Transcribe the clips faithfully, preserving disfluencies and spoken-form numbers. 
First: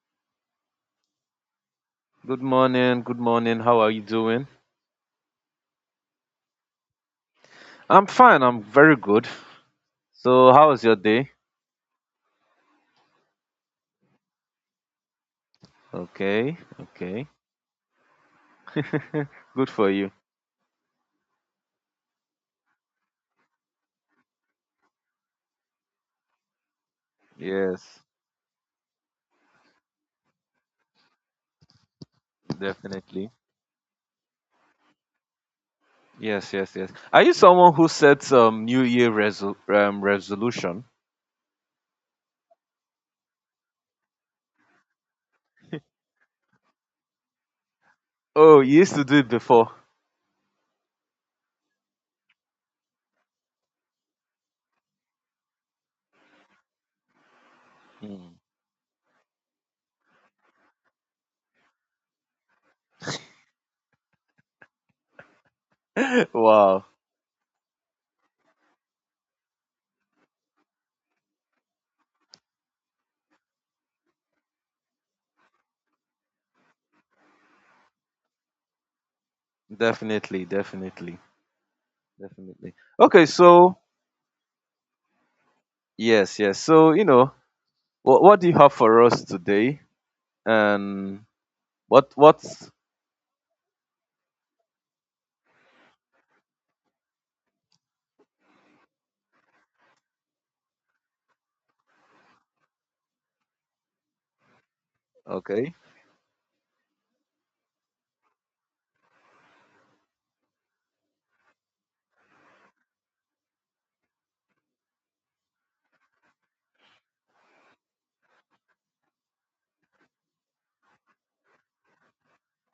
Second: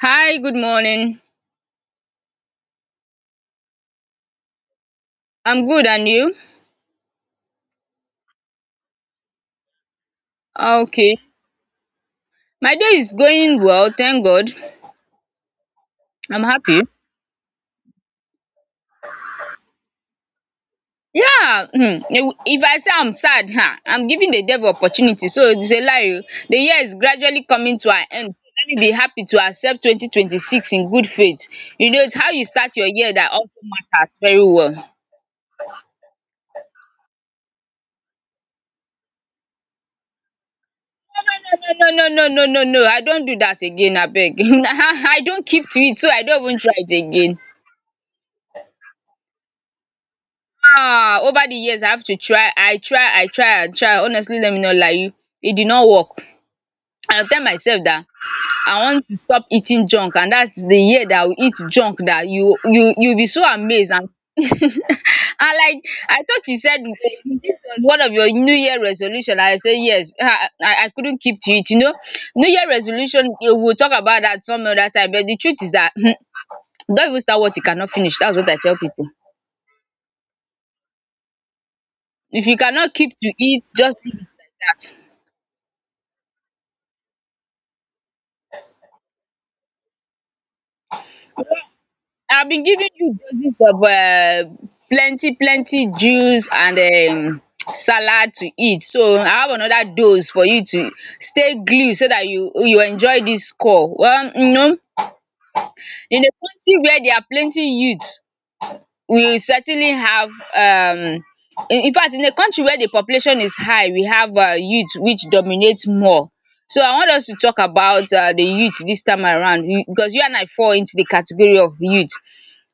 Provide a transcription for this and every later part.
Hi, good morning. Good morning. Good morning. How are you doing? I'm good, and you? I'm fine. I'm very good. So, how was your Okay. day? My day is going well, thank God. I'm Okay. happy. Okay. Good for you. Yeah, um if I say I'm sad um I'm giving the devil opportunity, so it's a lie oh. The year is gradually coming to Yes, an end. So let me be happy to accept twenty twenty six in good faith. You know, it's how you start your year definitely. that also matters very well. Yes, yes, yes. Are you someone who sets um New Year resol- um, resolution? No, no, no, no, no, no, no, no, I don't do that again abeg. I don't keep to it, so I don't even try it again. Oh, you used to do it before. Ah, over the years I have to try, I try, I try and try, honestly, let me not lie you, it did not work. I tell myself that. Hmm. I want to stop eating junk, and dat the year that I will eat junk, that you you you will be so amazed. And and like I thought you said Wow. this was one of your new year resolution, I say yes, um I I couldn't keep to it you know. New year resolution eh, we will talk about that some other time, but the truth is that don't even start what you cannot finish. That's what I tell people. Definitely, definitely, If you definitely. cannot keep Okay, to it, so just leave it like dat. yes, yes. So, you know, what what do you have for us today? And what I've been what's giving you doses of um plenty plenty juice and um salad to eat, so I have another dose for you to stay glu so dat you you enjoy dis call. Well, you know okay? in a country where there are plenty youth, we certainly have, um in in fact, in a country where the population is high, we have um youth which dominate more. So I want us to talk about um the youth dis time around, we- because you and I fall into the category of youth.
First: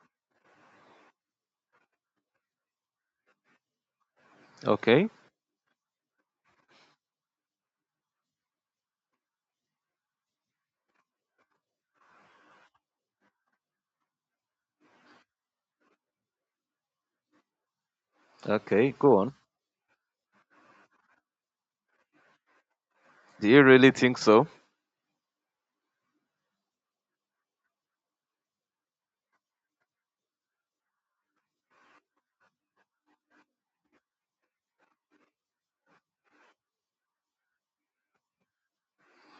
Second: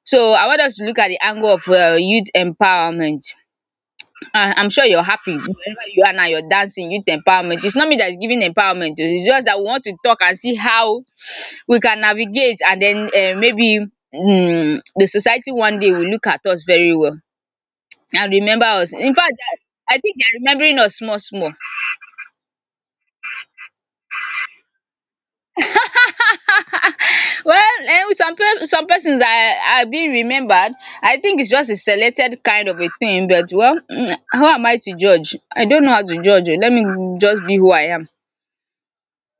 So I want us to look at the angle of um youth empowerment. um I'm sure you're Okay. happy wherever you are now, you're dancing youth empowerment. It's not me that is giving empowerment o, it's just that we want to talk and see how we can navigate, and then um maybe um the society one day will look at us very well and remember us. Okay, In go fact, on. I I think they are remembering us small small. Do you really think so? Well, um, some pe- some persons are are being remembered. I think it's just a selected kind of a thing, but well, mm, how am I to judge? I don't know how to judge oh. Let me just be who I am.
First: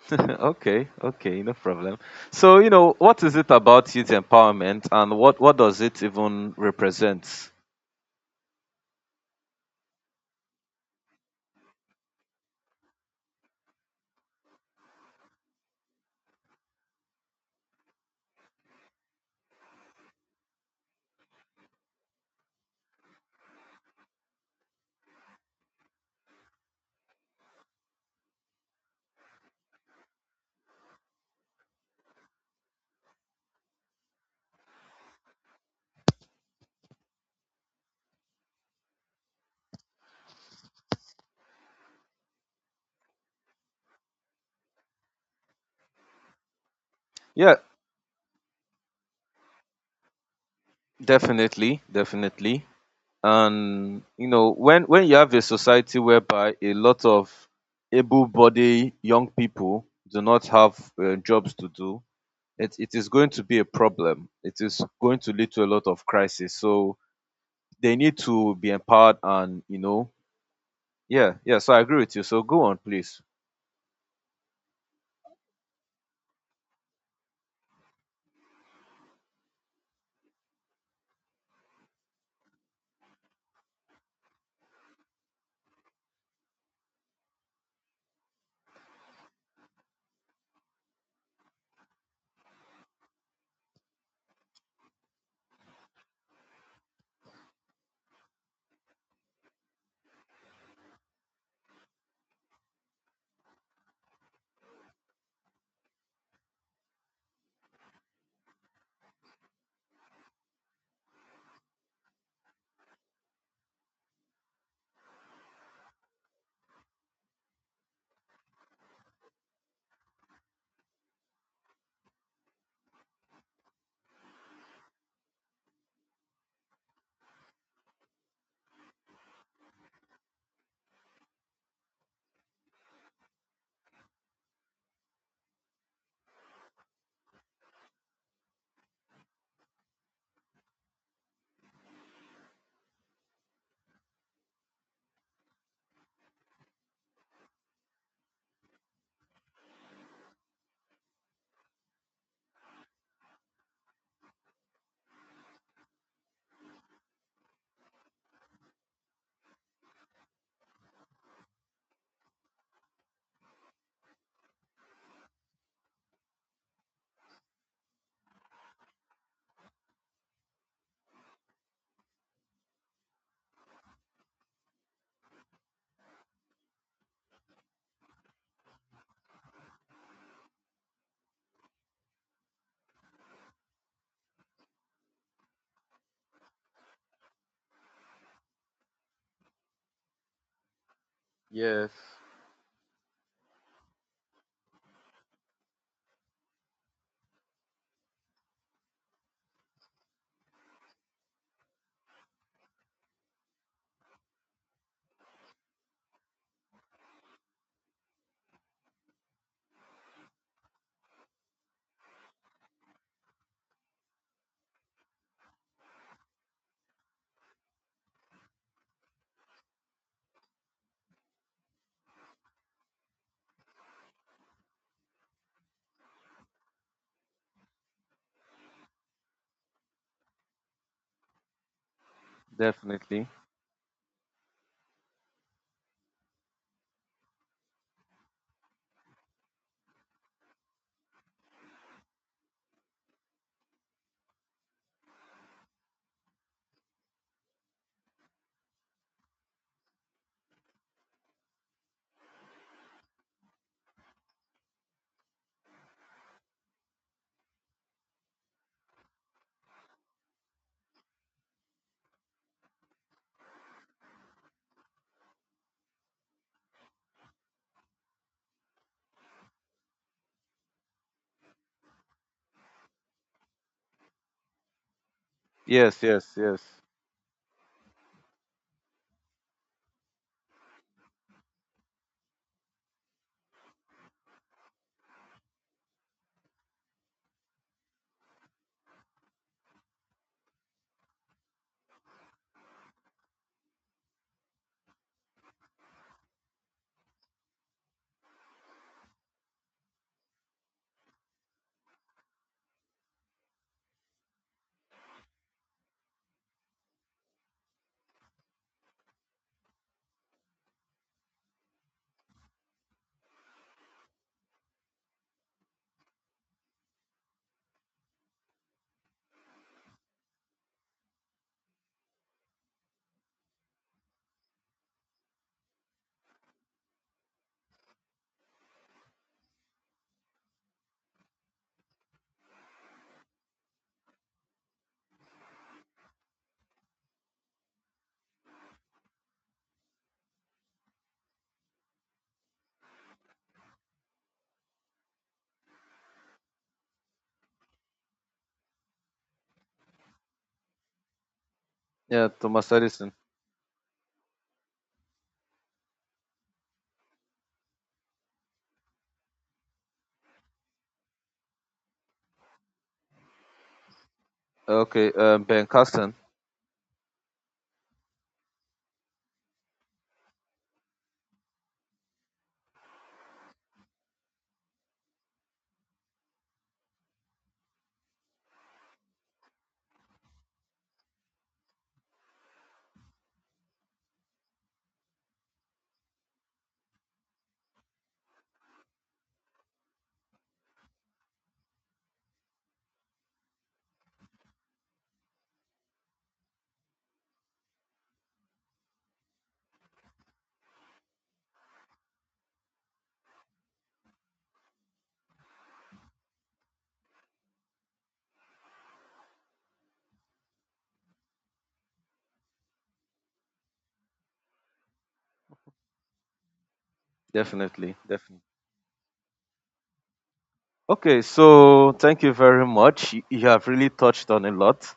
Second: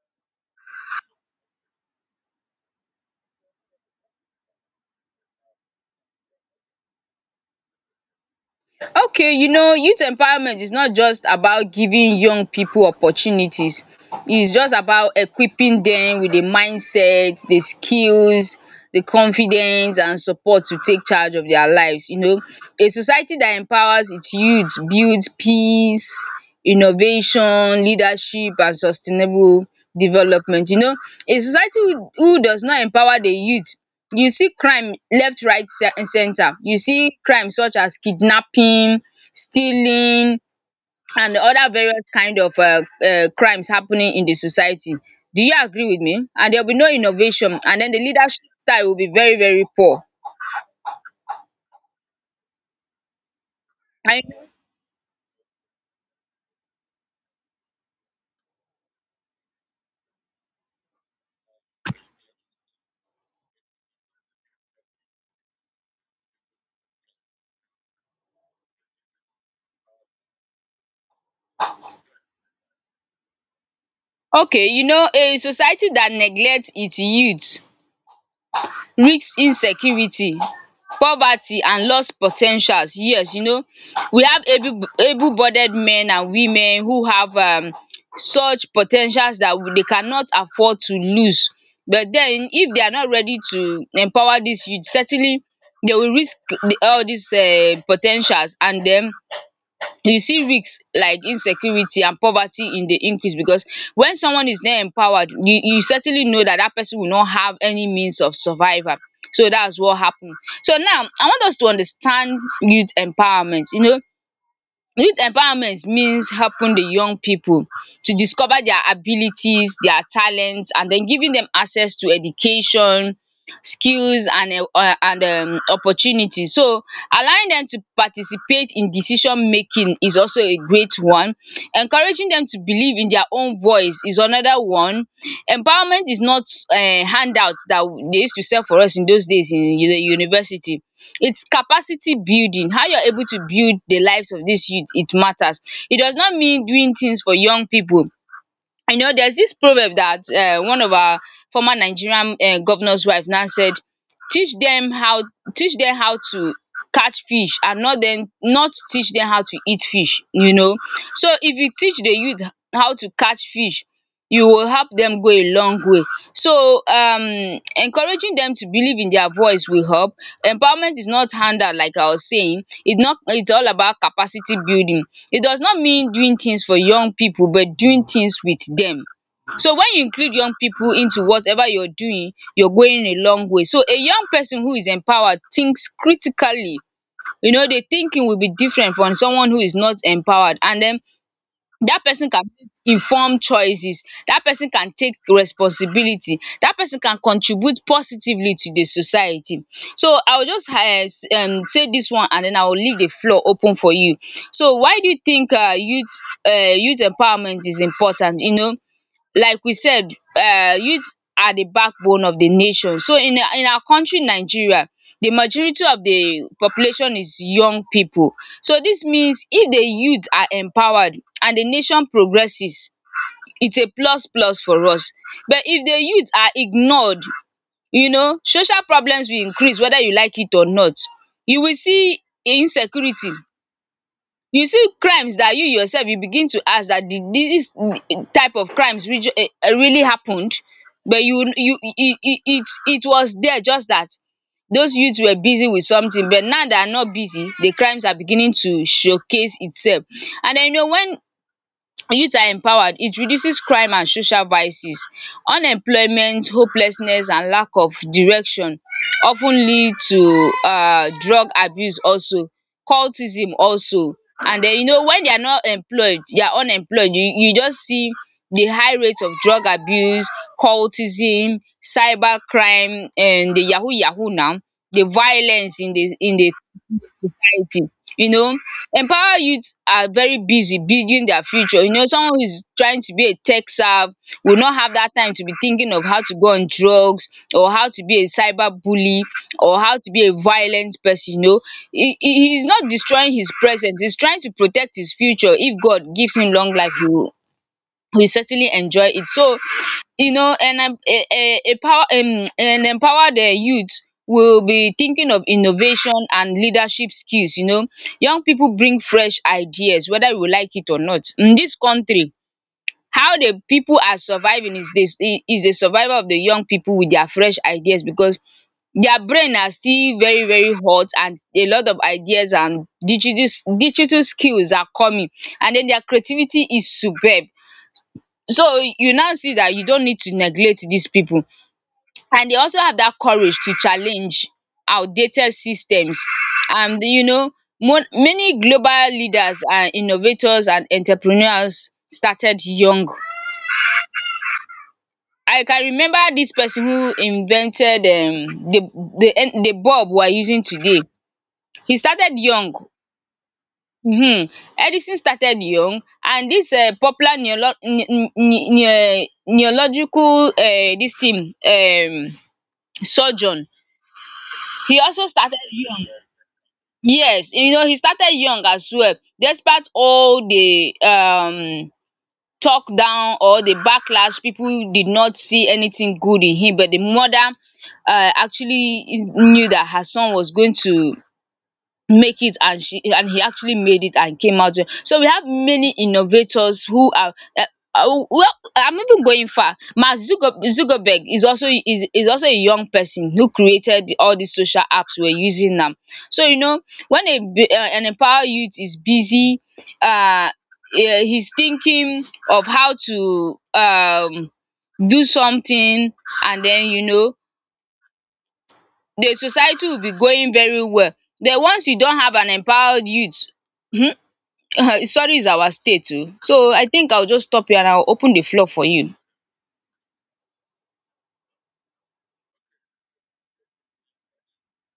Okay, okay, no problem. So, you know, what is it about youth empowerment and what, what does it even represent? Okay, you know, youth empowerment is not just about giving young people opportunities. It's just about equipping them with the mindset, the skills, the confidence and support to take charge of their lives, you know. A society that empowers its youth builds peace, innovation, leadership and sustainable development, you know. A society who who does not empower the youth, you see crime left, right, ce- and center. You see crime such as kidnapping, stealing and other various kind of um crimes happening in the society. Do you agree with me? And there will be no innovation, Yeah, and then the leadership style will be very very poor. definitely, definitely. And, And, you know, when, when you have a society whereby a lot of able bodied young people do not have uh, jobs to do, it, it is going to be a problem. It is going to lead to a lot of crisis. So, they need to be empowered and, you know, yeah, yeah. So I agree with you. So go on, please. okay, you know a society that neglect its youth risk insecurity, poverty and loss po ten tials. Yes, you know we have able able bodied men and women who have um such po ten tials that they cannot afford to lose, but then if they are not ready to empower these youth, certainly they will risk all these um po ten tials, and then you see risk like insecurity and poverty in the increase, because when someone is not empowered, you you certainly know that that person will not have any means of survival, so that's what happened. So now I want us to understand youth empowerment you know Youth empowerment means helping the young people to discover their abilities, their talents, and then giving them access to education, skills and um and um opportunity. So allowing them to participate in decision making is also a great one. Encouraging them to believe in their own voice is another one. Empowerment is not um handout that they used to sell for us in those days in the university. It's capacity building, how you're able to build the lives of these youth, it matters. It does not mean doing things for young people. You know there's this proverb that uh, one of our former Nigerian uh, governor's wife now said: teach them how teach them how to catch fish, and not then not teach them how to eat fish you know so if you teach the youth how to catch fish, you will help them go a long way. So um encouraging them to believe in their voice will help. Empowerment is not handout, like I was saying. It's not, it's all about capacity building. It does not mean doing things for young people, but doing things with them. So when you include young people into whatever you're doing, you're going a long way. So a young person who is empowered thinks critically. You know, the thinking will be different from someone who is not empowered, and then Yes. that person can make informed choices, that person can take responsibility, that person can contribute positively to the society. So I will just eh, s- um say this one, and then I will leave the floor open for you. So why do you think um youth um youth empowerment is important you know Like we said, um youth are the backbone of the nation. So in our in our country Nigeria, the majority of the population is young people. So this means if the youth are empowered and the nation progresses, it's a plus plus for us. But if the youth are ignored, you know social problems will increase, whether you like it or not. You will see Definitely. insecurity, you see crimes that you yourself, you begin to ask that, did this type of crimes really happened? But you you it it it it was there, just that those youths were busy with something. But now they are not busy, the crimes are beginning to showcase itself. And then, you know when youth are empowered, it reduces crime and social vices. Unemployment, hopelessness and lack of direction of ten lead to um drug abuse also, cultism also. And den, you know when they are not employed, they are unemployed, you you just see the high rate of drug abuse, cultism, cyber crime, um the yahoo yahoo now, the violence in Yes, the yes, in the yes. society you know Empower youth are very busy building their future. You know, someone who is trying to be a tech serve will not have that time to be thinking of how to go on drugs, or how to be a cyber bully, or how to be a violent person you know. He he is not destroying his present, he's trying to protect his future. If God gives him long life, he will, we certainly enjoy it. So, you know, and um, a, a, a power, um, and empower the youth will be thinking of innovation and leadership skills. You know, young people bring fresh ideas, whether we like it or not. In this country, how the people are surviving is, this is the survival of the young people with their fresh ideas, because their brain are still very very hot, and a lot of ideas and digital digital skills are coming, and then their creativity is superb. So you now see that you don't need to neglect these people, and they also have that courage to challenge outdated systems. And you know mo- many global leaders and innovators and entrepreneurs started young. I can remember this person who invented um the the en the bulb we are using today. He Yeah, started Thomas young. Edison. um Edison started young, and this um popular neolo ne ne ne neological, um this thing, um surgeon. He Okay, also um, started Ben young. Carson. Yes, you know, he started young as well, despite all the um talk down or the backlash. People did not see anything good in him, but the mother, um actually, is- knew that her son was going to make it, and she and he actually made it and came out well. So we have many innovators who are, um well, I'm even going far. Mark Zucker Zuckerberg is also is is also a young person who created all these social apps we're using now. So, you know when a b- uh, an empowered youth is busy, um he's thinking of how to um do something, and then, you know the society will be going very well. Then once you don't have an empowered youth, sorry is our state too. So I think I'll just stop here, and Definitely, I'll open definitely. the floor for you. Okay, so thank you very much. You you have really touched on a lot.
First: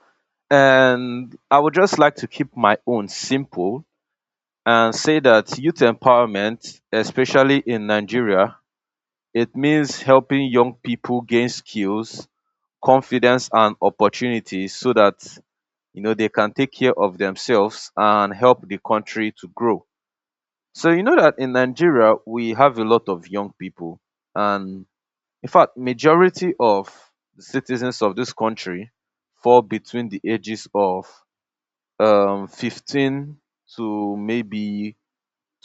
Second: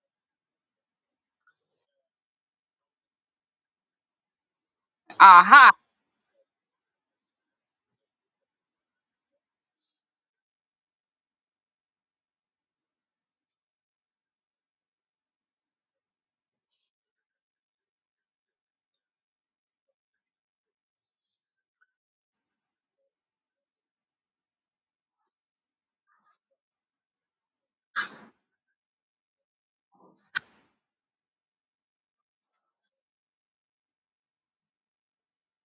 And I would just like to keep my own simple and say that Aha! youth empowerment, especially in Nigeria, it means helping young people gain skills, confidence, and opportunities so that you know they can take care of themselves and help the country to grow. So you know that in Nigeria we have a lot of young people, and in fact majority of the citizens of this country fall between the ages of um fifteen to maybe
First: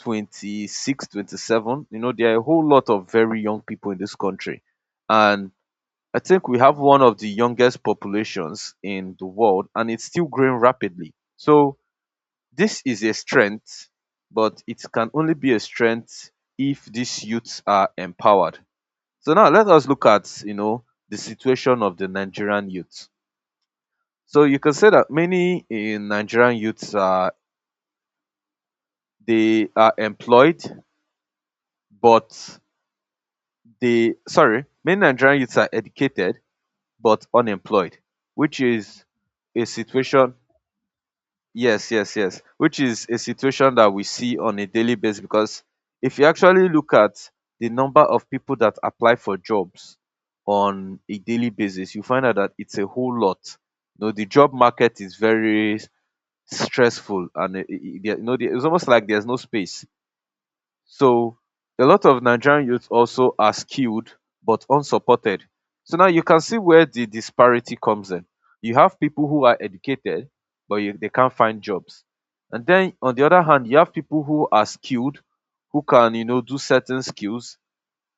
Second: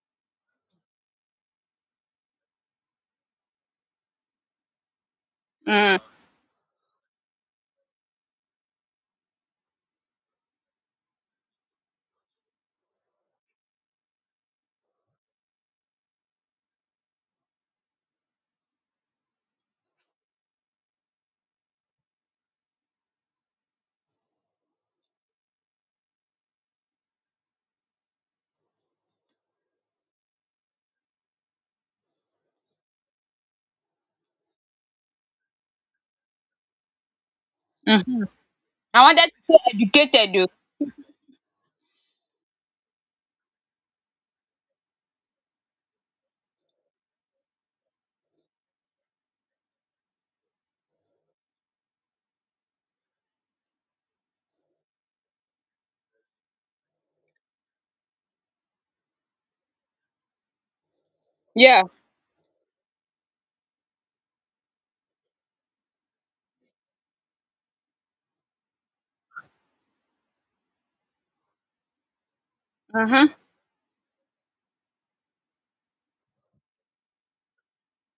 twenty-six twenty-seven. You know, there are a whole lot of very young people in this country, and um I think we have one of the youngest populations in the world and it's still growing rapidly. So this is a strength, but it can only be a strength if these youths are empowered. So now let us look at, you know, the situation of the Nigerian youth. So you can say that many eh, Nigerian youths are they are employed, but they sorry, many Nigerian youths are educated but unemployed, um which I is wanted to say a situation. educated oh. Yes, yes, yes. Which is a situation that we see on a daily basis, because if you actually look at the number of people that apply for jobs on a daily basis, you find out that it's a whole lot. You know, the job market is very stressful and it, it, it- you know, it's almost like there's no space. So Yeah. a lot of Nigerian youth also are skilled but unsupported. So now you can see where the disparity comes in. You have people who are educated but you, they can't find jobs. And then on the um other hand, you have people who are skilled, who can, you know, do certain skills,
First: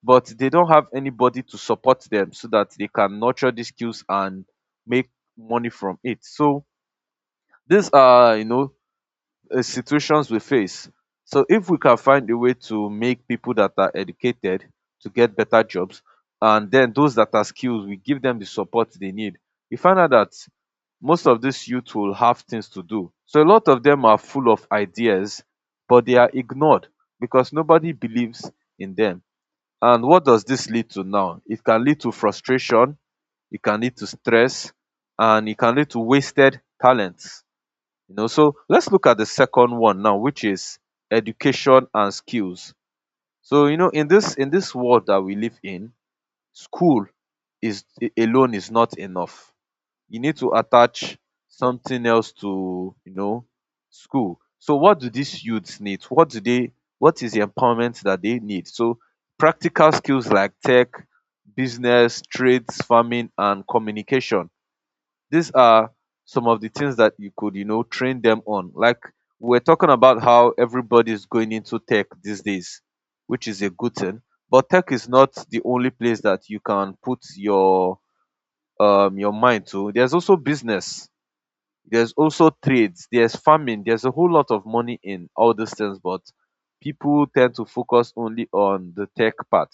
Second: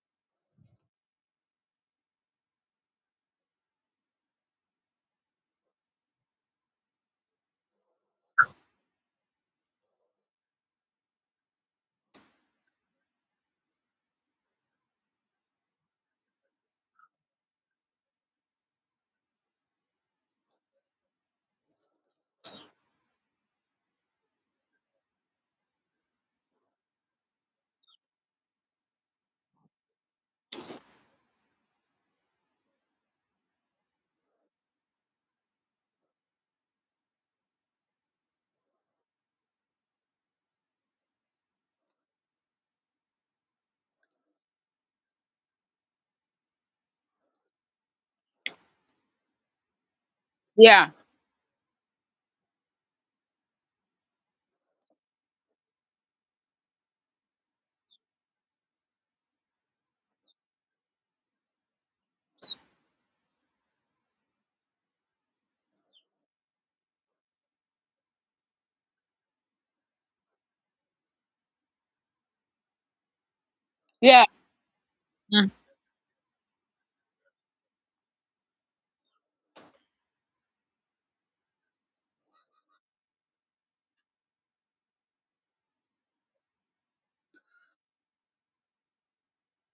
but they don't have anybody to support them so that they can nurture these skills and make money from it. So these are, you know, uh, situations we face. So if we can find a way to make people that are educated to get better jobs, and then those that are skilled, we give them the support they need. You find out that most of these youth will have things to do. So a lot of them are full of ideas, but they are ignored because nobody believes in them. And what does this lead to now? It can lead to frustration, it can lead to stress, and it can lead to wasted talents. You know, so let's look at the second one now, which is education and skills. So you know, in this in this world that we live in, school is a- alone is not enough. You need to Yeah. attach something else to you know school. So what do these youths need? What do they? What is the empowerment that they need? So practical skills like tech, business, trades, farming, and communication, these are some of the things that you could you know train them on. Like we're talking about how everybody is going into tech these days, which is a good thing, Yeah. but tech is not um the only place that you can put your um your mind to. There's also business, there's also trades, there's farming, there's a whole lot of money in all these things, but people tend to focus only on the tech part.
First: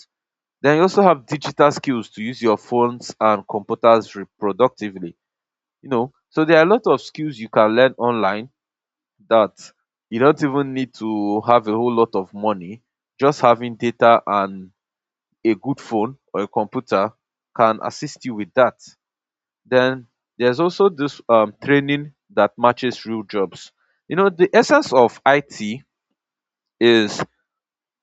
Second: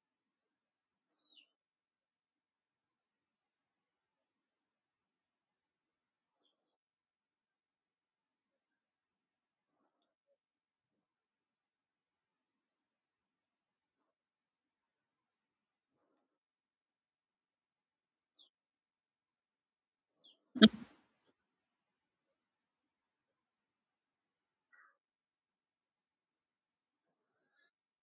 Then you also have digital skills to use your phones and computers reproductively, you know. So there are a lot of skills you can learn online, that you don't even need to have a whole lot of money. Just having data and a good phone or a computer can assist you with that. Then there's also this um, training that matches real jobs. You know, the essence of it is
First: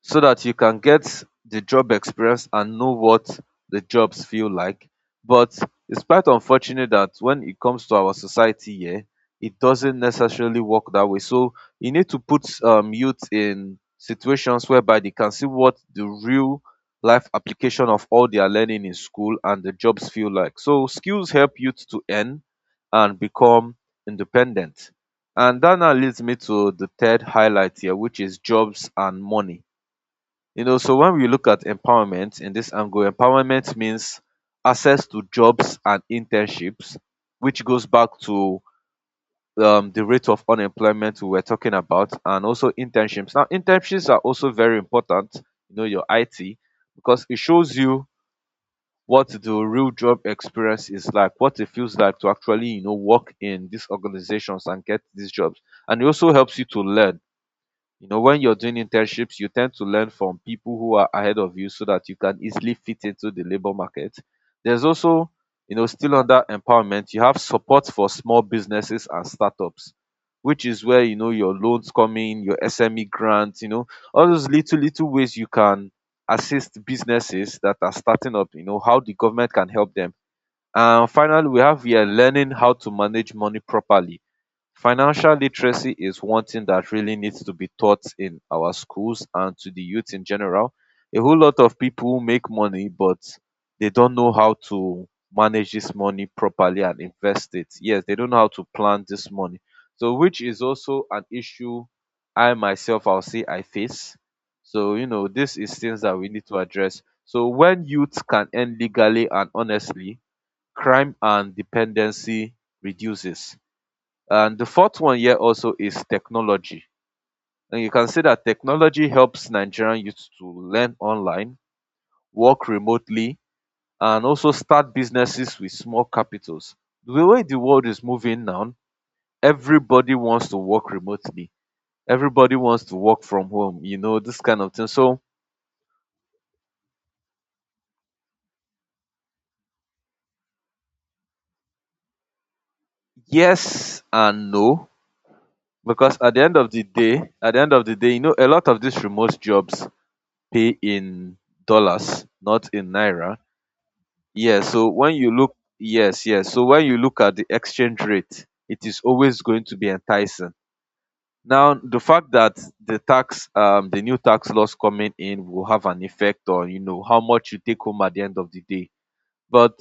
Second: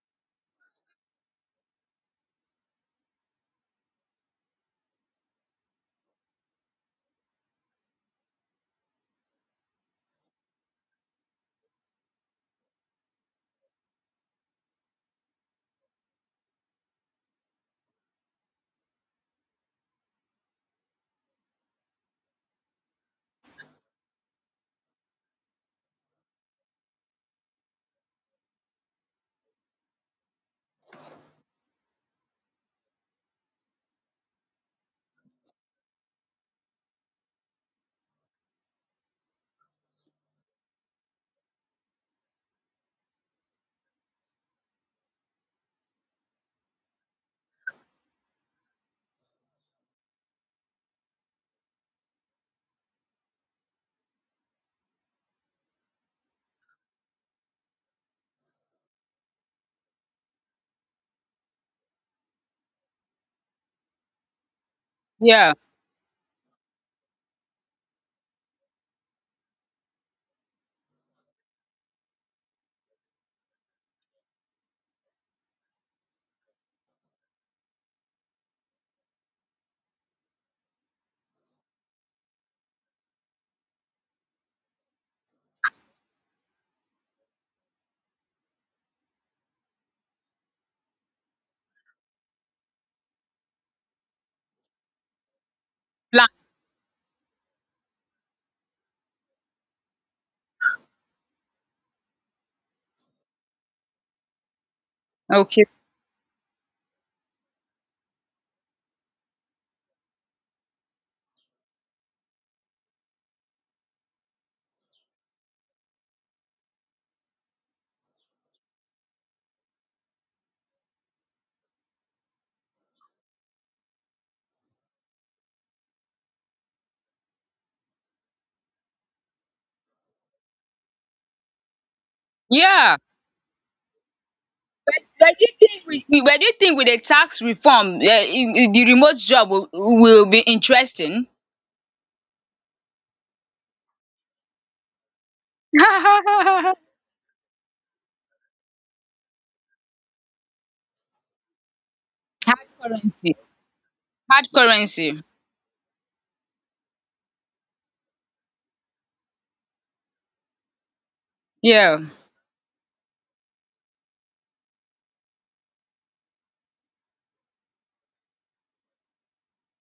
so that you can get the job experience and know what the jobs feel like. But it's quite unfortunate that when it comes to our society here, it doesn't necessarily work that way. So you need to put um, youth in situations whereby they can see what the real life application of all they are learning in school and the jobs feel like. So skills help youth to earn and become independent. And that now leads me to the third highlight here, which is jobs and money. You know, so when we look at empowerment in this angle, empowerment means access to jobs and internships, which goes back to um, the rate of unemployment we were talking about, and also internships. Now, internships are also very important, you know, your I T, because it shows you what the real job experience is like, what it feels like to actually, you know, work in these organizations and get these jobs. And it also helps you to learn you know, when you're doing internships, you tend to learn from people who are ahead of you so that you can easily fit into the labor market. There's also, yeah. you know, still under empowerment, you have support for small businesses and startups, which is where, you know, your loans come in, your S M E grants, you know, all those little, little ways you can assist businesses that are starting up, you know, how the government can help them. And finally, we have here learning how to manage money properly. Financial literacy is one thing that really needs to be taught in our schools and to the youth in general. A whole lot of people make money, but they don't know how to manage this Plan. money properly and invest it. Yes, they don't know how to plan this money. So, which is also an issue I myself, I'll say I face. So, you know, this Okay. is things that we need to address. So, when youth can earn legally and honestly, crime and dependency reduces. And the fourth one here also is technology. And you can see that technology helps Nigerian youth to learn online, work remotely, and also start businesses with small capitals. The way the world is moving now, everybody wants to work remotely. Everybody wants to Yeah. work from home, you know, this kind of thing. So, But do you think with with- but do you think with the tax reform um the remote job will will be interesting? yes and no, because at the end of Hard the day, at the end of the day, you know, a lot of these remote jobs pay in dollars, not in currency. naira. Hard Yeah, so when currency. you look yes, yes. So when you look at the exchange rate, it is always going to be enticing. Now, Yeah. the fact that the tax, um, the new tax laws coming in will have an effect on, you know, how much you take home at the end of the day. But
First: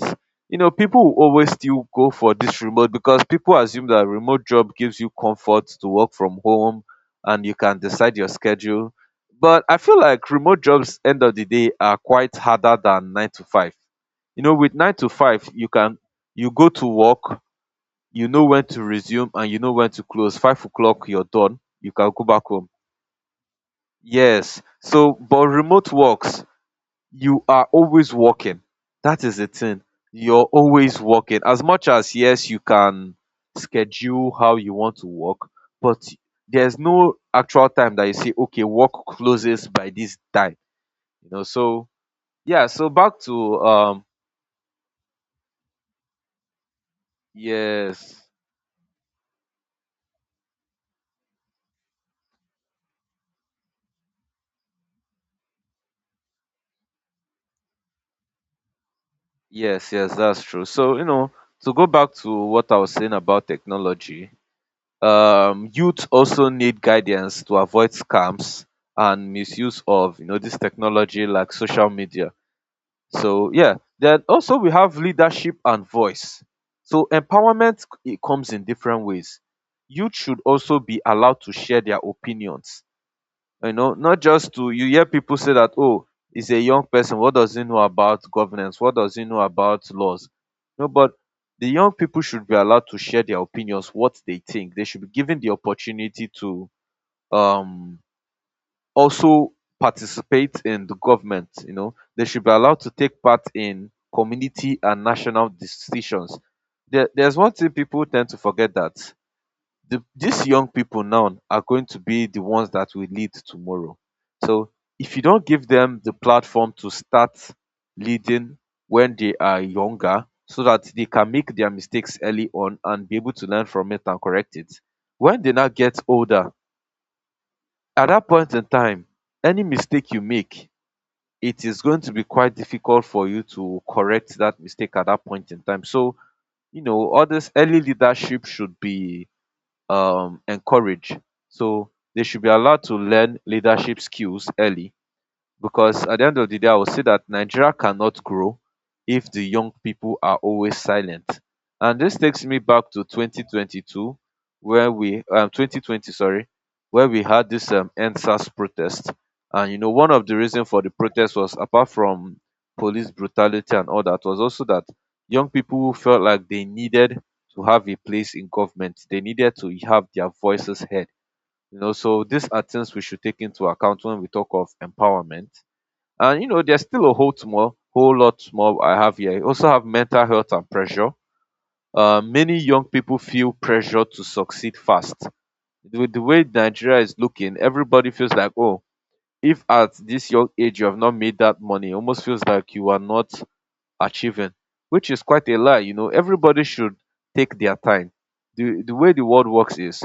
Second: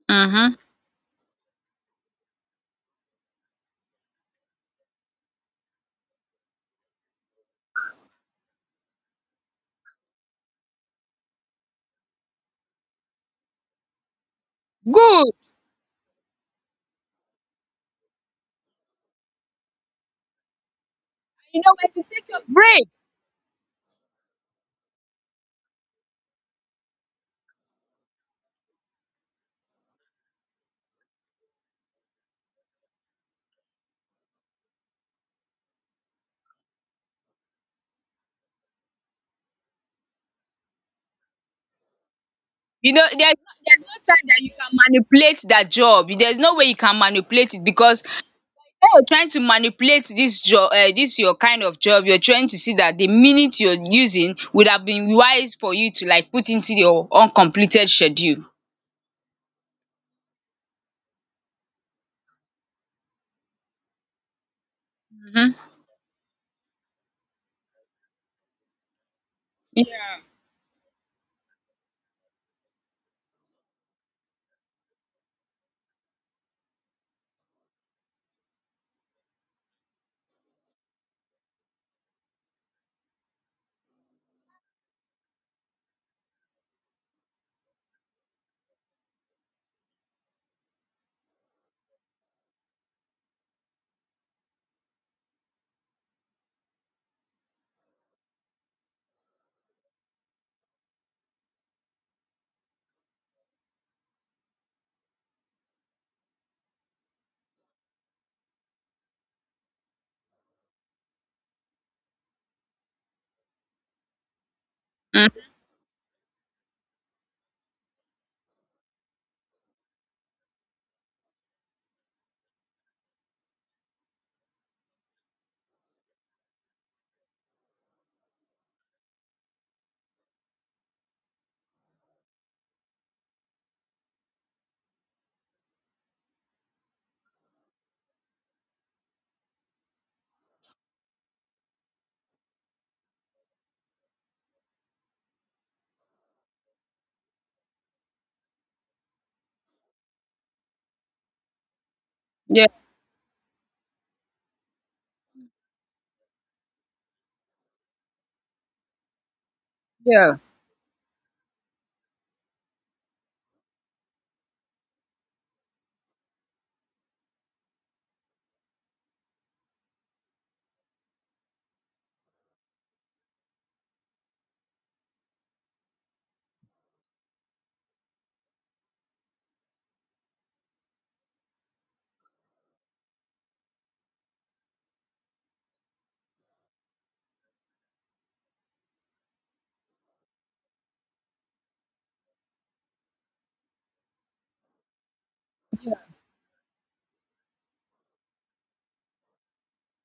you um know, people will always still go for this remote because people assume that remote job gives you comfort to work from home and you can decide your schedule. But I feel like remote jobs end of the day are quite harder than nine to five. You know, with nine to Good. five, you can you go to work, you know when to resume and you know when to close. Five o'clock, you're done. You know You when to can go take your back home. break. Yes. So, but remote works you are always working. That is the thing. You're always working. As much as yes, you can schedule how you want to work, but there's no actual time that you say, okay, work closes by this time. You know, so yeah, so You know, back there's to no there's no um time that you can manipulate that job. There's no way you can manipulate it because yes, when you're trying to manipulate this job, uh, this your kind of job, you're trying to see that the minute you're using would have been wise for you to like put into your uncompleted schedule. yes, yes, that's true. So, you know, to go back to what I was saying about technology, Mhm. um youth also need guidance to avoid scams and misuse of Yeah. you know this technology like social media. So yeah, then also we have leadership and voice. So empowerment it comes in different ways. Youth should also be allowed to share their opinions, you know, not just to you hear people say that, oh, he's a young person. What does he know about governance? What does he know about laws? No, but the young people should be allowed to share their opinions, what they think. They should be given the opportunity to um also participate in the government, you know. They should be allowed to take part in community and national decisions. There, there's one thing people tend to forget that the, these young people now are going to be the ones that will lead tomorrow. So if you Mm. don't give them the platform to start leading when they are younger, so that they can make their mistakes early on and be able to learn from it and correct it, when they now get older, at that point in time, any mistake you make, it is going to be quite difficult for you to correct that mistake at that point in time. So, you know, all this early leadership should be um encourage, so they should be allowed to learn leadership skills early, because at the end of the day, I will say that Nigeria cannot grow if the young people are always silent. And this takes me Yeah. back to twenty twenty-two, where we um twenty twenty, sorry, where we had this um N S A S protest. And you know, one of the Yeah. reasons for the protest was, apart from police brutality and all that, was also that young people felt like they needed to have a place in government. They needed to have their voices heard. You know, so these are things we should take into account when we talk of empowerment. And you know, there's still a whole more whole lot more I have here. I also have mental health and pressure. Uh, many young people feel pressure to succeed fast. With the way Nigeria is looking, everybody feels like, oh, if at this young age you have not made that money, it almost feels like you are not achieving, which is quite a lie. You know, everybody should take their time. The, the way the world works is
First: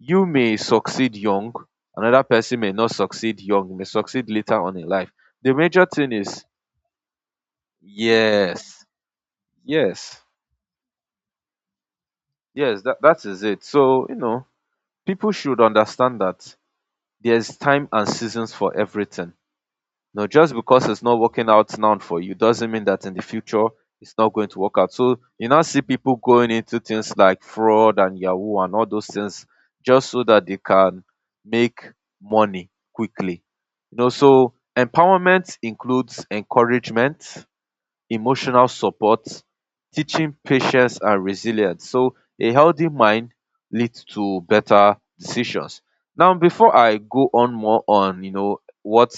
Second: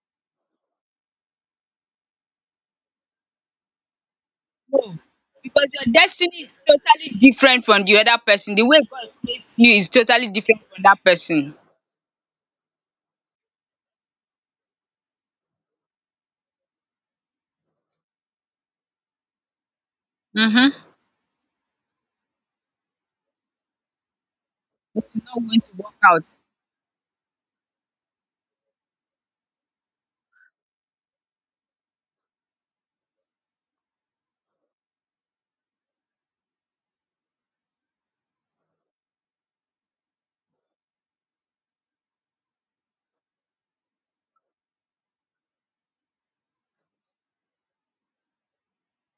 you may succeed young, another person may not succeed young, may succeed later on No, in life. The because major your thing destiny is is totally different from the other person. The way yes, God creates you is yes, totally different from that person. yes, that, that is it. So, you know, people should understand that there's time and seasons for everything. Now, just Mm-hmm. because it's not working out now for you doesn't mean that in the future it's not going to work out. It's So, not you going now to see work people out. going into things like fraud and Yahoo and all those things just so that they can make money quickly. You know, so empowerment includes encouragement, emotional support, teaching patience and resilience. So a healthy mind leads to better decisions. Now, before I go on more on, you know, what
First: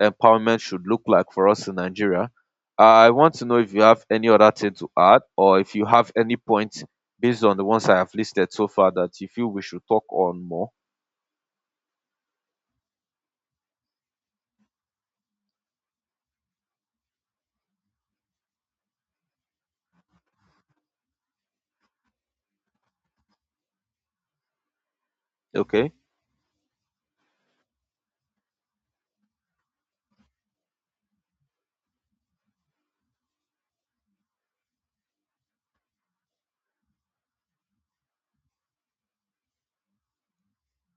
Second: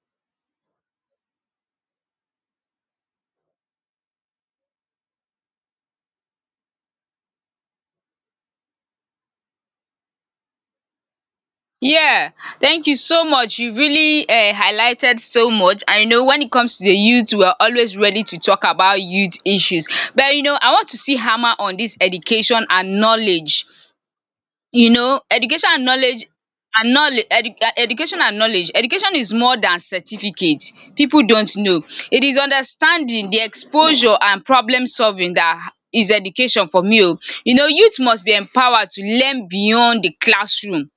empowerment should look like for us in Nigeria, I want to know if you have any other thing to add or if you have any point based on the ones I have listed so far that you feel we should talk on more. Yeah, thank you so much. You really um highlighted so much. I know when it comes to the youth we are always ready to talk about youth issues, but you know I want to see hammer on this education and knowledge. You know, education and Okay. knowledge and knowle education and knowledge. Education is more than certificate. People don't know. It is understanding, the exposure and problem solving, that is education for me oh. You know, youth must be empowered to learn beyond the classroom.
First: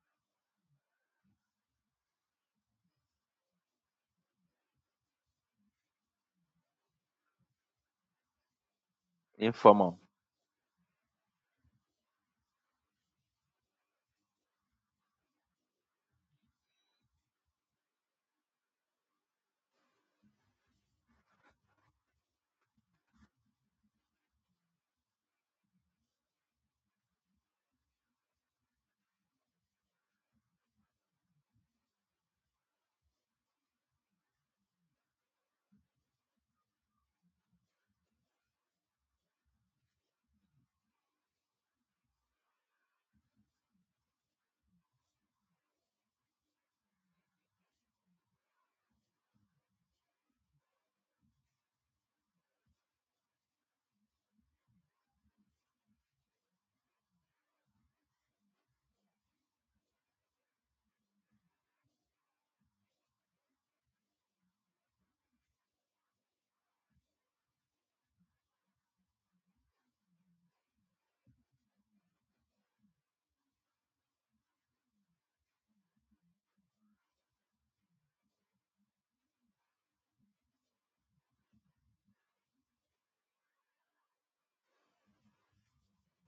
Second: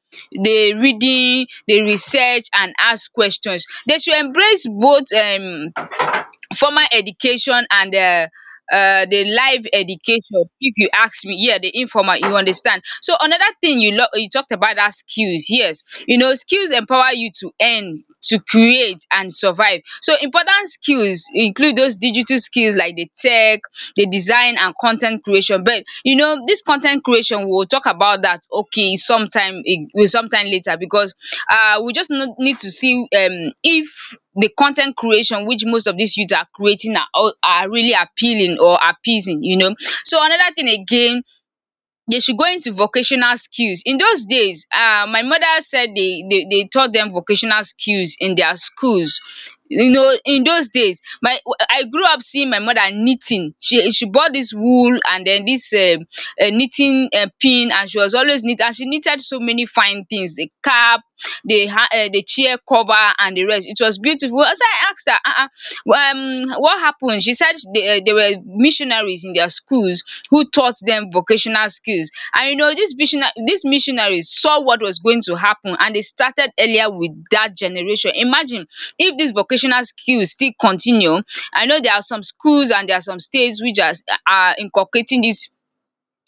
Dey reading, dey research and ask questions. They should embrace both um formal education and um um the life Informal. education, if you ask me, yeah, the informal, you understand. So another thing you lo- you talked about dat skills, yes. You know skills empower you to earn, to create and survive. So important skills include those digital skills like the tech, the design and con ten t creation. But you know dis con ten t creation we will talk about dat okay sometime we sometime later because um we just no- need to see um if the con ten t creation which most of dis youth are creating are all- are really appealing or appeasing, you know. So another thing again, they should go into vocational skills. In those days, um, my mother said they, they, they taught them vocational skills in their schools. You know, in those days, my I grew up seeing my mother knitting. She she bought this wool and then this um, uh, knitting uh, pin, and she was always knit. And she knitted so many fine things: the cap, the ha- uh, the chair cover, and the rest. It was beautiful. So I asked her, uh-uh, um what happened. She said they, eh, they were missionaries in their schools who taught them vocational skills. And you know, these visionary these missionaries saw what was going to happen and they started earlier with that generation. Imagine if these vocational skills still continue. I know there are some schools and there are some states which are are inculcating these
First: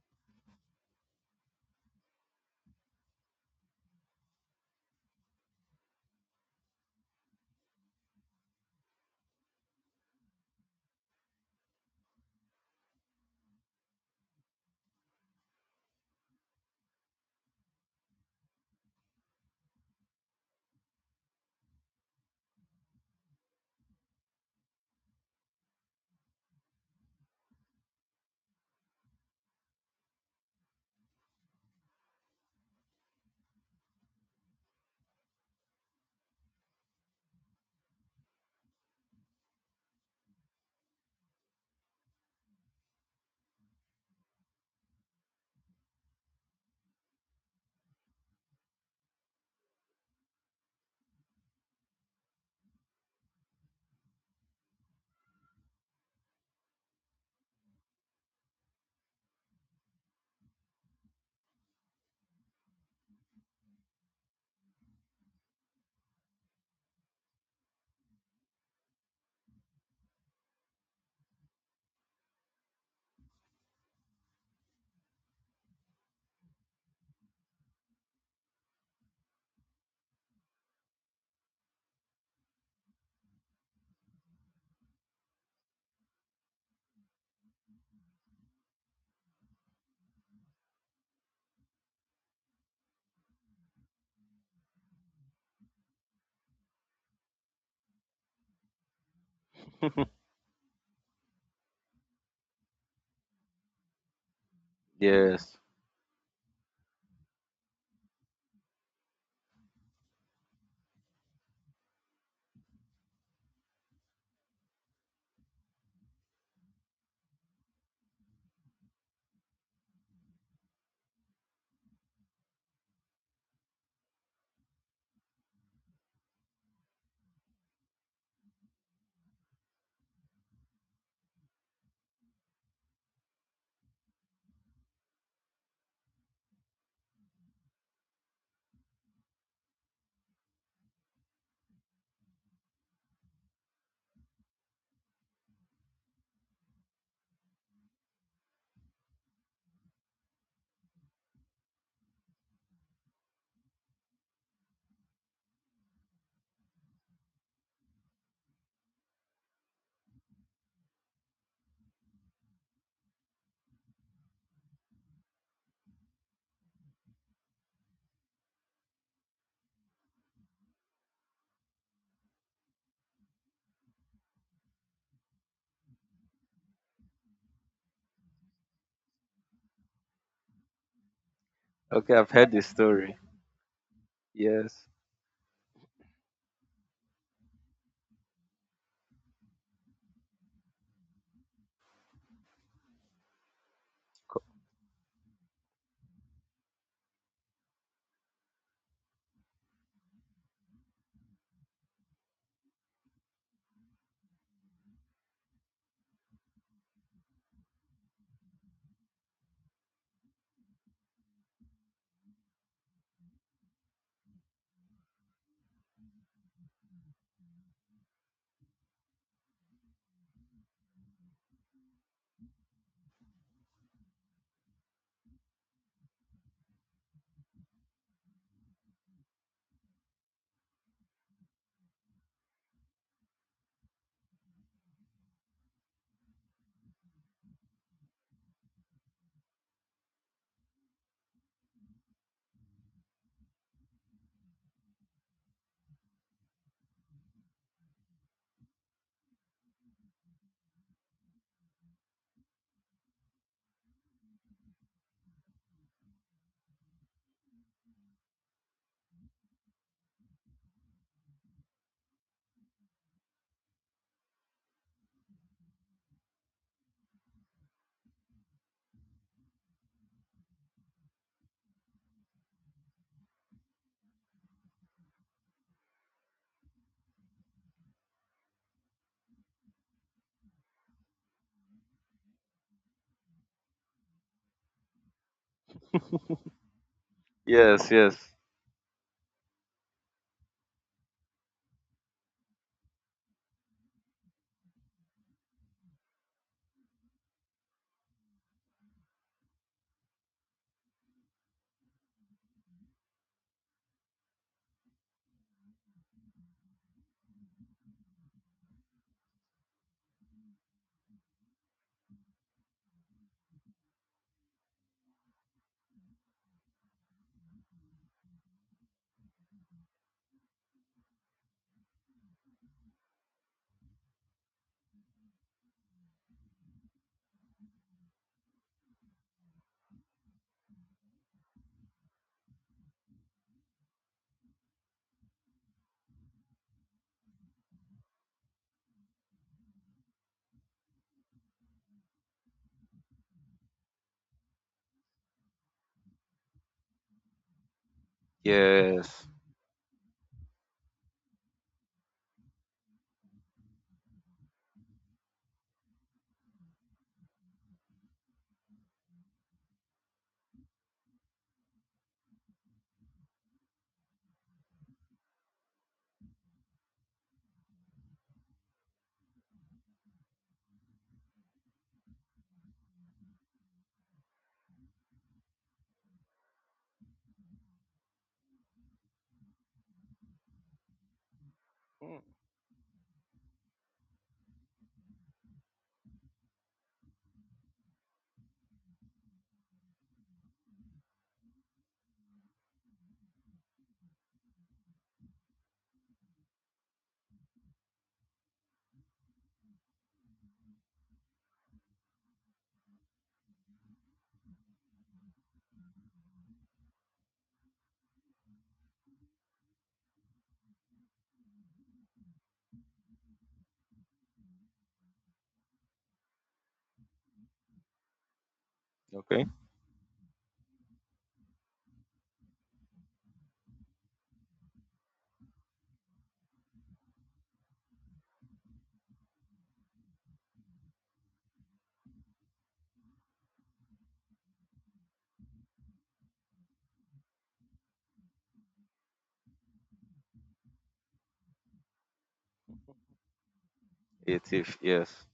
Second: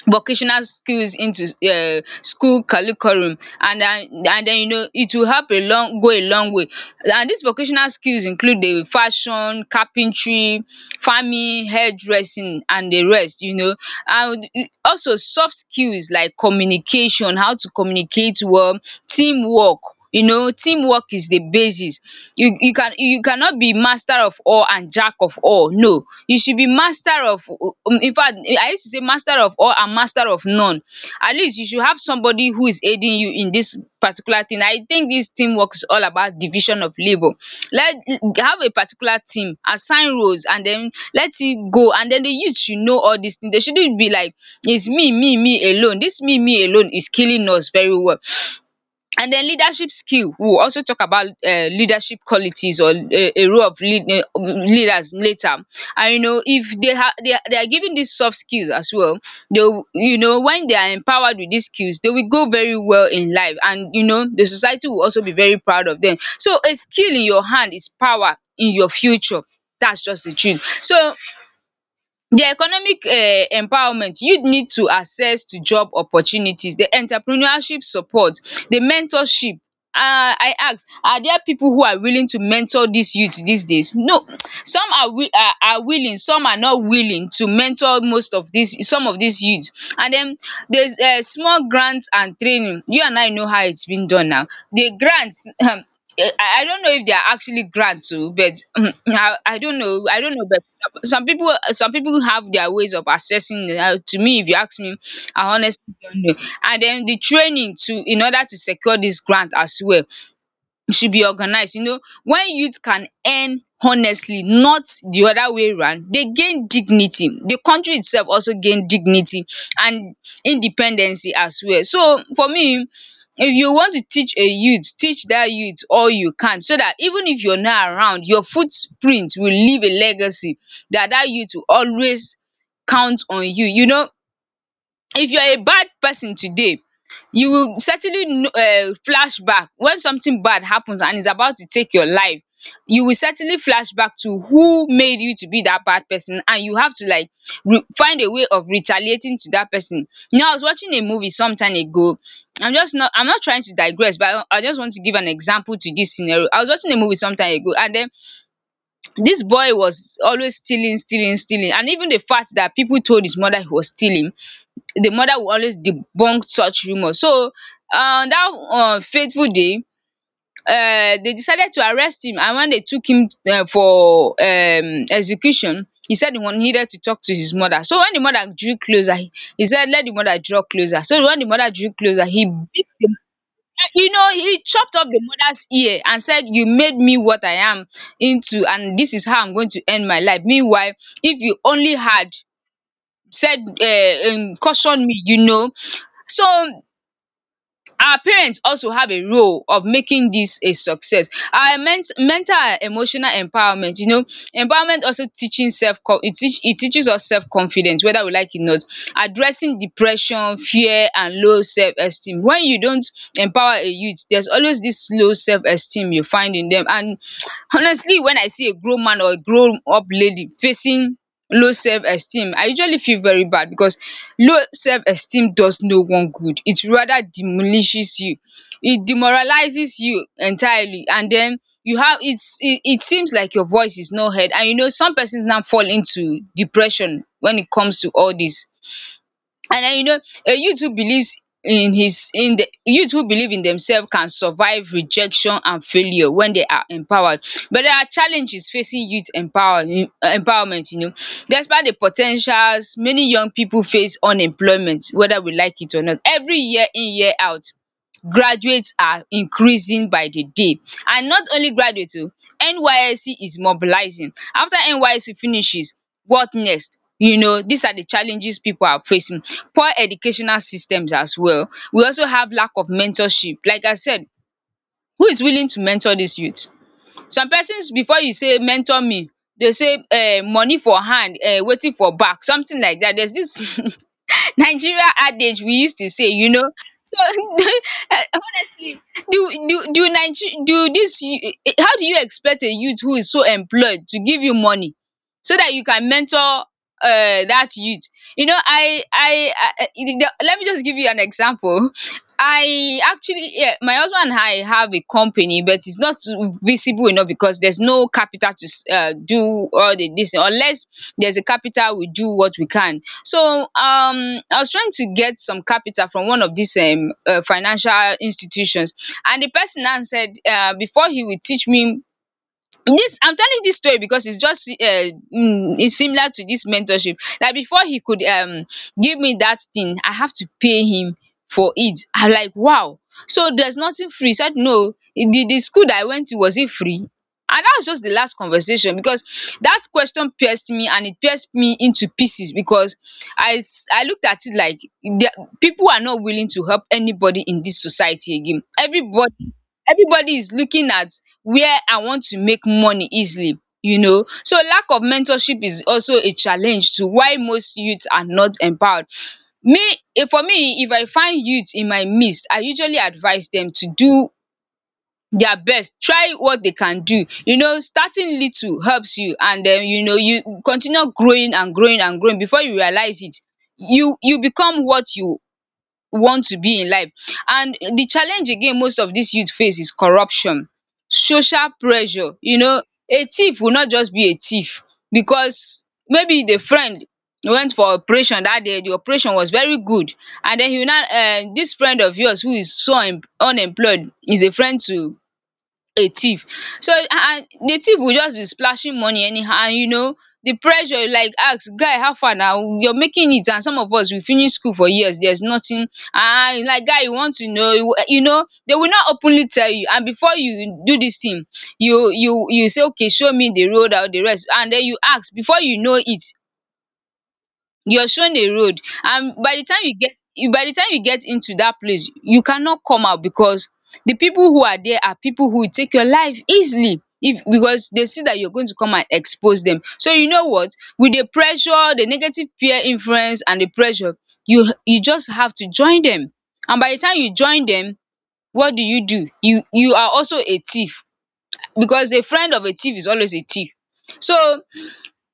vocational skills into um school curriculum, and and and then you know it will help a long go a long way. And dis vocational skills include di fashion, carpentry, farming, hairdressing and di rest, you know. And also soft skills like communication, how to communicate well, team work. You know team work is di basis. You you can you cannot be master of all and jack of all, no, you should be master of um infact I use to say master of all and master of none. At least you should have somebody who is aiding you in this particular thing. I think this teamwork is all about division of labor. Let have a particular team, assign roles and then let it go, and then the youth should know all these things. They shouldn't be like it's me me me alone. This me me alone is killing us very well. And then leadership skill, we will also talk about um leadership qualities or a a role of lead, eh, leaders later. And you know if they have they, are they are given these soft skills as well, they will, you know, when they are empowered with these skills they will go very well in life, and you know the society will also be very proud of them. So a skill in your hand is power in your future, that's just the truth. So di economic um empowerment, youth need to access to job opportunities, di entrepreneurship support, di mentorship. um I ask, are there people who are willing to mentor dis youth dis days? No. Some are wi are are willing, some are not willing to mentor most of dis some of dis youth. And den there is um small grant and training, you and I know how its been done now. Di grant um eh, I I don't know if they are actually grants too, but mm, mm, I, I don't know. I don't know, but some some people some people have their ways of assessing. It. Uh, to me, if you ask me, Yes. I honestly don't know. And then the training to in order to secure this grant as well, e should be organized. You know, when youth can earn honestly, not the other way round, they gain dignity. The country itself also gain dignity and independency as well. So for me, if you want to teach a youth, teach that youth all you can so that even if you're not around, your footprint will leave a legacy that that youth will always count on you. You know, if you're a bad person today, you will certainly um flash back when something bad happens and is about to take your life. You will certainly flash back to who made you to be that bad person and you have to like re find a way of retaliating to that person. You know, I was watching a movie some time ago, I'm just not I'm not trying to digress but I I just want to give an example to this scenario. I was watching a movie some time ago and then this boy was always stealing stealing stealing, and even the fact that people told his mother he was stealing, the mother will always debunk such rumour. So on dat um fateful day, um they decided to arrest him, and when they took him um for um execution he said he wan needed to talk to his mother. So when the mother drew closer he said let the mother draw closer. So when the mother drew Okay, closer I've he heard this beat the story. you know he Yes. chopped off the mother's ear and said you made me what I am into, and this is how I'm going to end my life. Meanwhile, if you only had said uh, Co- um cautioned me, you know. So our parents also have a role of making this a success. Our ment mental and emotional empowerment, you know, empowerment also teaching self it teach it teaches us self confidence, whether we like it or not. Addressing depression, fear and low self esteem. When you don't empower a youth there's always this low self esteem you find in them. And honestly when I see a grown man or a grown up lady facing low self-esteem, I usually feel very bad because low self-esteem does no one good. It rather demolishes you. It demoralizes you entirely, and den you have it's it it seems like your voice is not heard, and you know some persons now fall into depression when it comes to all dis. And then you know a youth who believes in his in the youth who believe in themselves can survive rejection and failure when they are empowered. But there are challenges facing youth empower empowerment, you know. Despite the po ten tials, many young people face unemployment, whether we like it or not. Every year in year out, graduates are increasing by the day. And not only graduates o, N Y S C is mobilizing. After N Y S C finishes, what next? You know, these are the challenges people are facing. Poor educational systems as well. We also have lack of mentorship. Like I said, who is willing to mentor these youth? Some persons, before you say mentor me, dey say um money for hand, um wetin for back, something like that. There's this Nigeria adage we used to say, you know. So Yes, yes. eh, honestly, do do do Niger- do this y- eh, how do you expect a youth who is so employed to give you money so that you can mentor uh that youth? You know, I I, I eh, the, let me just give you an example. I actually, yeah, my husband and I have a company, but it's not visible enough because there's no capital to s- uh, do all the this. Unless there's a capital, we do what we can. So um I was trying to get some capital from one of these um um financial institutions, and the person now said, um before he will teach me this. I'm telling this story because it's just uh, mm, it's similar to this mentorship. Like before he could um give me that thing I have to pay him for it. I'm like, wow, so there's nothing free? He said, no, the the school that I went to, was it free? And that was just the last conversation because that question pierced me, and it pierced me into pieces because i s- i looked at it like, the, people are not willing to help anybody in this society again. Yes. Everybody everybody is looking at where I want to make money easily, you know. So lack of mentorship is also a challenge to why most youths are not empowered. Me eh, for me, if I find youths in my midst, I usually advise them to do their best, try what they can do. You know starting little helps you, and then you know you continue growing and growing and growing. Before you realize it, you you become what you want to be in life. And the challenge again most of these youth face is corruption, social pressure. You know, a thief will not just be a thief because maybe the friend went for operation that day, the operation was very good, and den you now um dis friend of yours who is so un- unemployed is a friend to a thief. So and the thief will just be splashing money anyhow, and you know the pressure, you like ask, 'guy how far na you're making it, and some of us we finish school for years there's nothing. And like, 'guy you want to know, you you know they will not openly tell you, and before you do dis thing, you you you say, okay, show me the road and all the rest, and den you ask. Before you know it, you're shown a road, and Okay. by the time you get you by the time you get into that place you cannot come out, because the people who are there are people who will take your life easily if because they see that you're going to come and expose them. So you know what, with the pressure, the negative peer influence and the pressure, you you just have to join them. And by the time you join them, what do you do? You you are also a thief, because a friend of a thief is always a thief. It's So if yes.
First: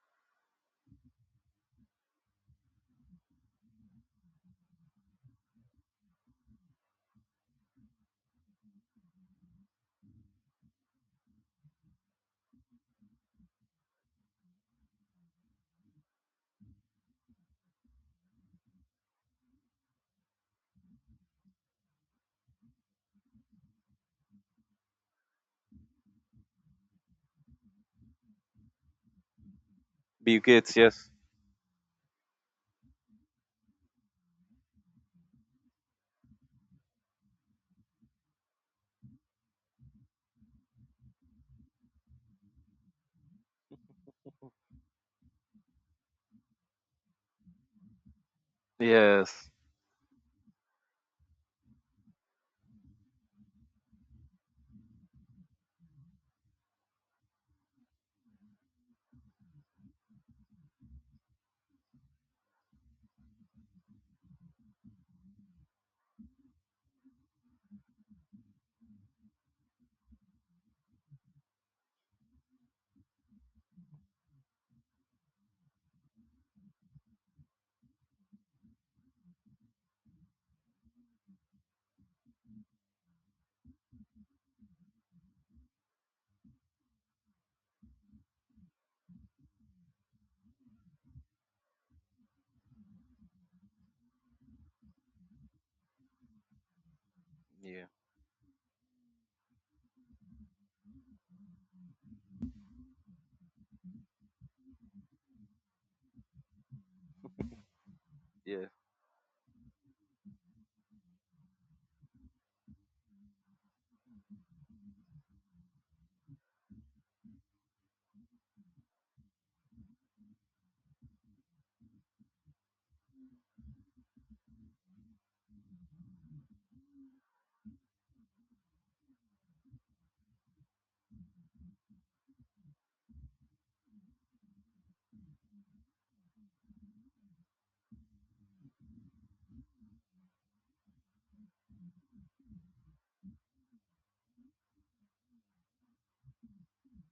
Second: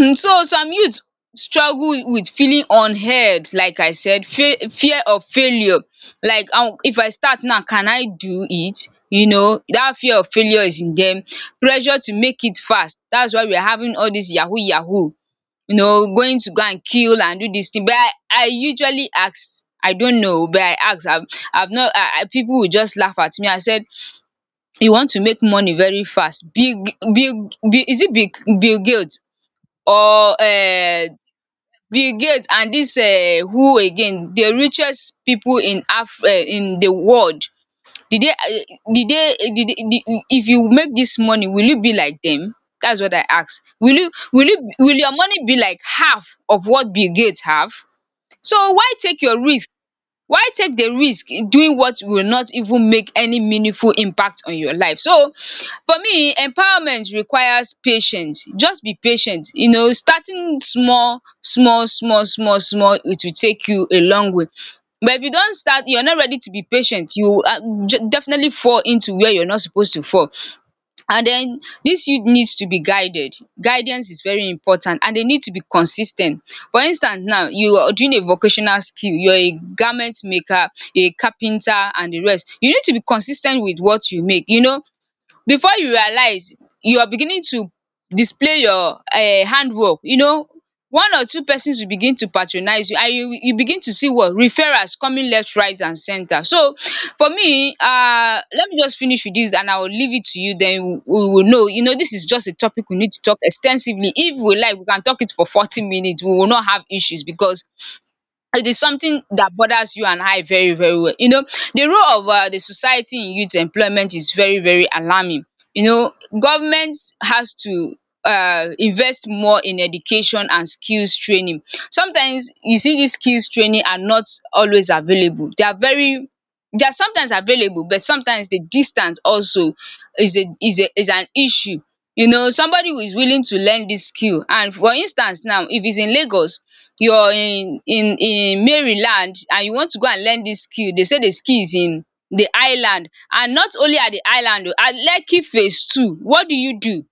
um so some youths struggle with feeling unheard, like I said, fe- fear of failure. Like um if I start now can I do it? You know, that fear of failure is in them. Pressure to make it fast, that's why we are having all this yahoo yahoo, you know, going to go and kill and do this thing. But i i usually ask, I don't know, but I ask. I've i've not, i i people will just laugh at me. I said, you want to make money very fast. Big, big, bill is it big, bill bill Gates? Or Bill Gates, um yes. Bill Gates and dis um who again, the richest pipo in Af um in the world did di day di did did. If you make dis money will you be like dem? Dats what I ask. Will you will you will your money be like half of what Bill Gates have? So why take your Yes. risk? Why take the risk doing what will not even make any meaningful impact on your life? So for me empowerment requires patience. Just be patient. You know, starting small small small small small, it will take you a long way. But if you don't start, you are not ready to be patient. You um definitely fall into where you are not supposed to fall. And den dis youth needs to be guided. Guidance is very important and dey need to be consis ten t. For instance now, you are doing a vocational skill, you are a garment maker, a carpenter and the rest. You need to be consis ten t with what you make. You know, before you realize you are beginning to display your um handwork, you know, one or two persons will begin to patronize you and you you begin to see what referrals coming left right and center. So for me Yeah. um let me just finish with this and I will leave it to you, then we will know. You know, this is just a topic we need to talk ex ten sively. If we like we can talk it for forty minutes, we will not have issues because Yeah. it is something that bothers you and I very very well. You know, the role of um the society in youth employment is very very alarming. You know, government has to um invest more in education and skills training. Sometimes you see dis skills training are not always available. They are very they are sometimes available, but sometimes the distance also is a is a is an issue. You know, somebody who is willing to learn dis skill, and for instance now if is in Lagos, you're in in in Maryland and you want to go and learn dis skill, dey say the skill is in the island, and not only at the island o, at Lekki phase two. What do you do?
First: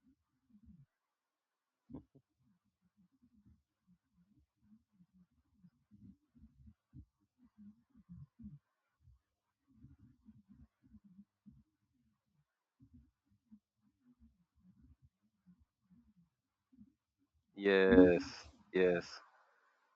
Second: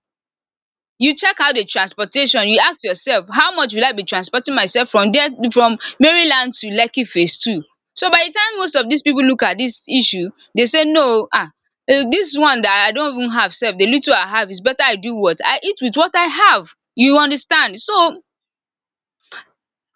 You check out the transportation, you ask yourself, how much will I be transporting myself from there, from Maryland to Lekki phase two? So by the time most of dis people look at dis issue, dey say no o um dis one that I don't even have sef, the little I have is better, I do what I eat with what I have. You understand. So Yes. Yes.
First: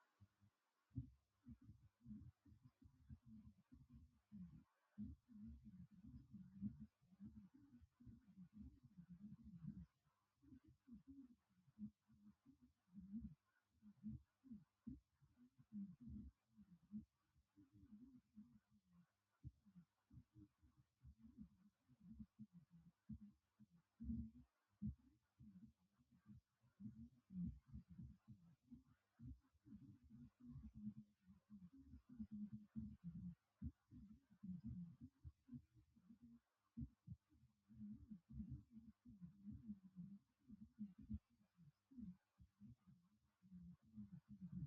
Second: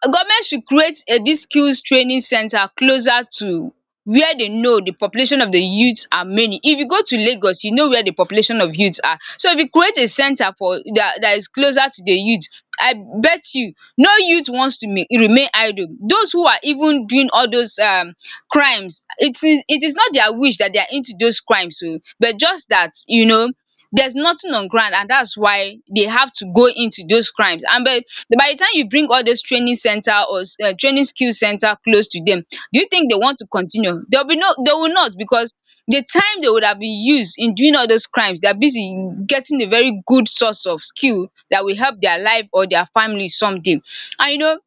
government should create a, these skills training center closer to where they know the population of the youths are many. If you go to Lagos, you know where the population of youths are. So if you create a center for that that is closer to the youth, I bet you, no youth wants to ma- remain idle. Those who are even doing all those um crimes, it is it is not their wish that they are into those crimes oh, but just that you know there's nothing on ground and that's why they have to go into those crimes. And but by the time you bring all those training center or um training skill center close to them, do you think they want to continue? They will be no, they will not, because the time they would have been used in doing all those crimes, they are busy getting a very good source of skill that will help their life or their family someday. And you know,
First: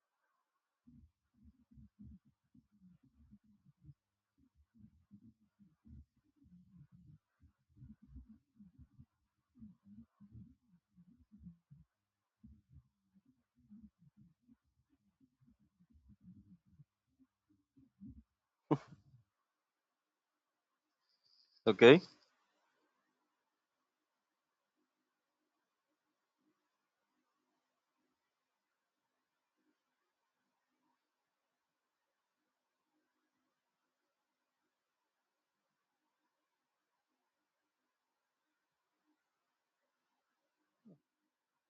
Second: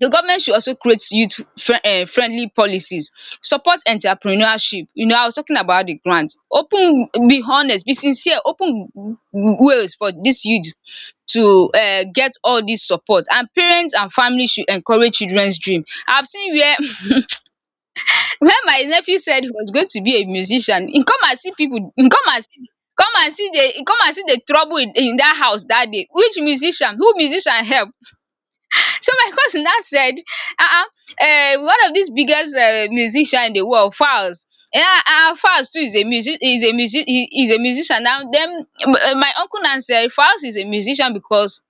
the government should also create youth um friendly policies, support entrepreneurship. You know, I was talking about the grant. Open, be honest, be sincere, open ways for this youth to um get all this support, and parents and families should encourage children's dream. I have seen where where my nephew said he was going to be a musician. E come and see people. Okay. E come and see, come and see the, e come and see the trouble in in dat house that day. Which musician? Who musician help? So my cousin now said, "Ah ah, eh, one of these biggest uh, musician in the world, Falz. Yeah, ah, Falz too is a music, is a music, he is a musician." Now, then m- eh, my uncle now said, "Falz is a musician because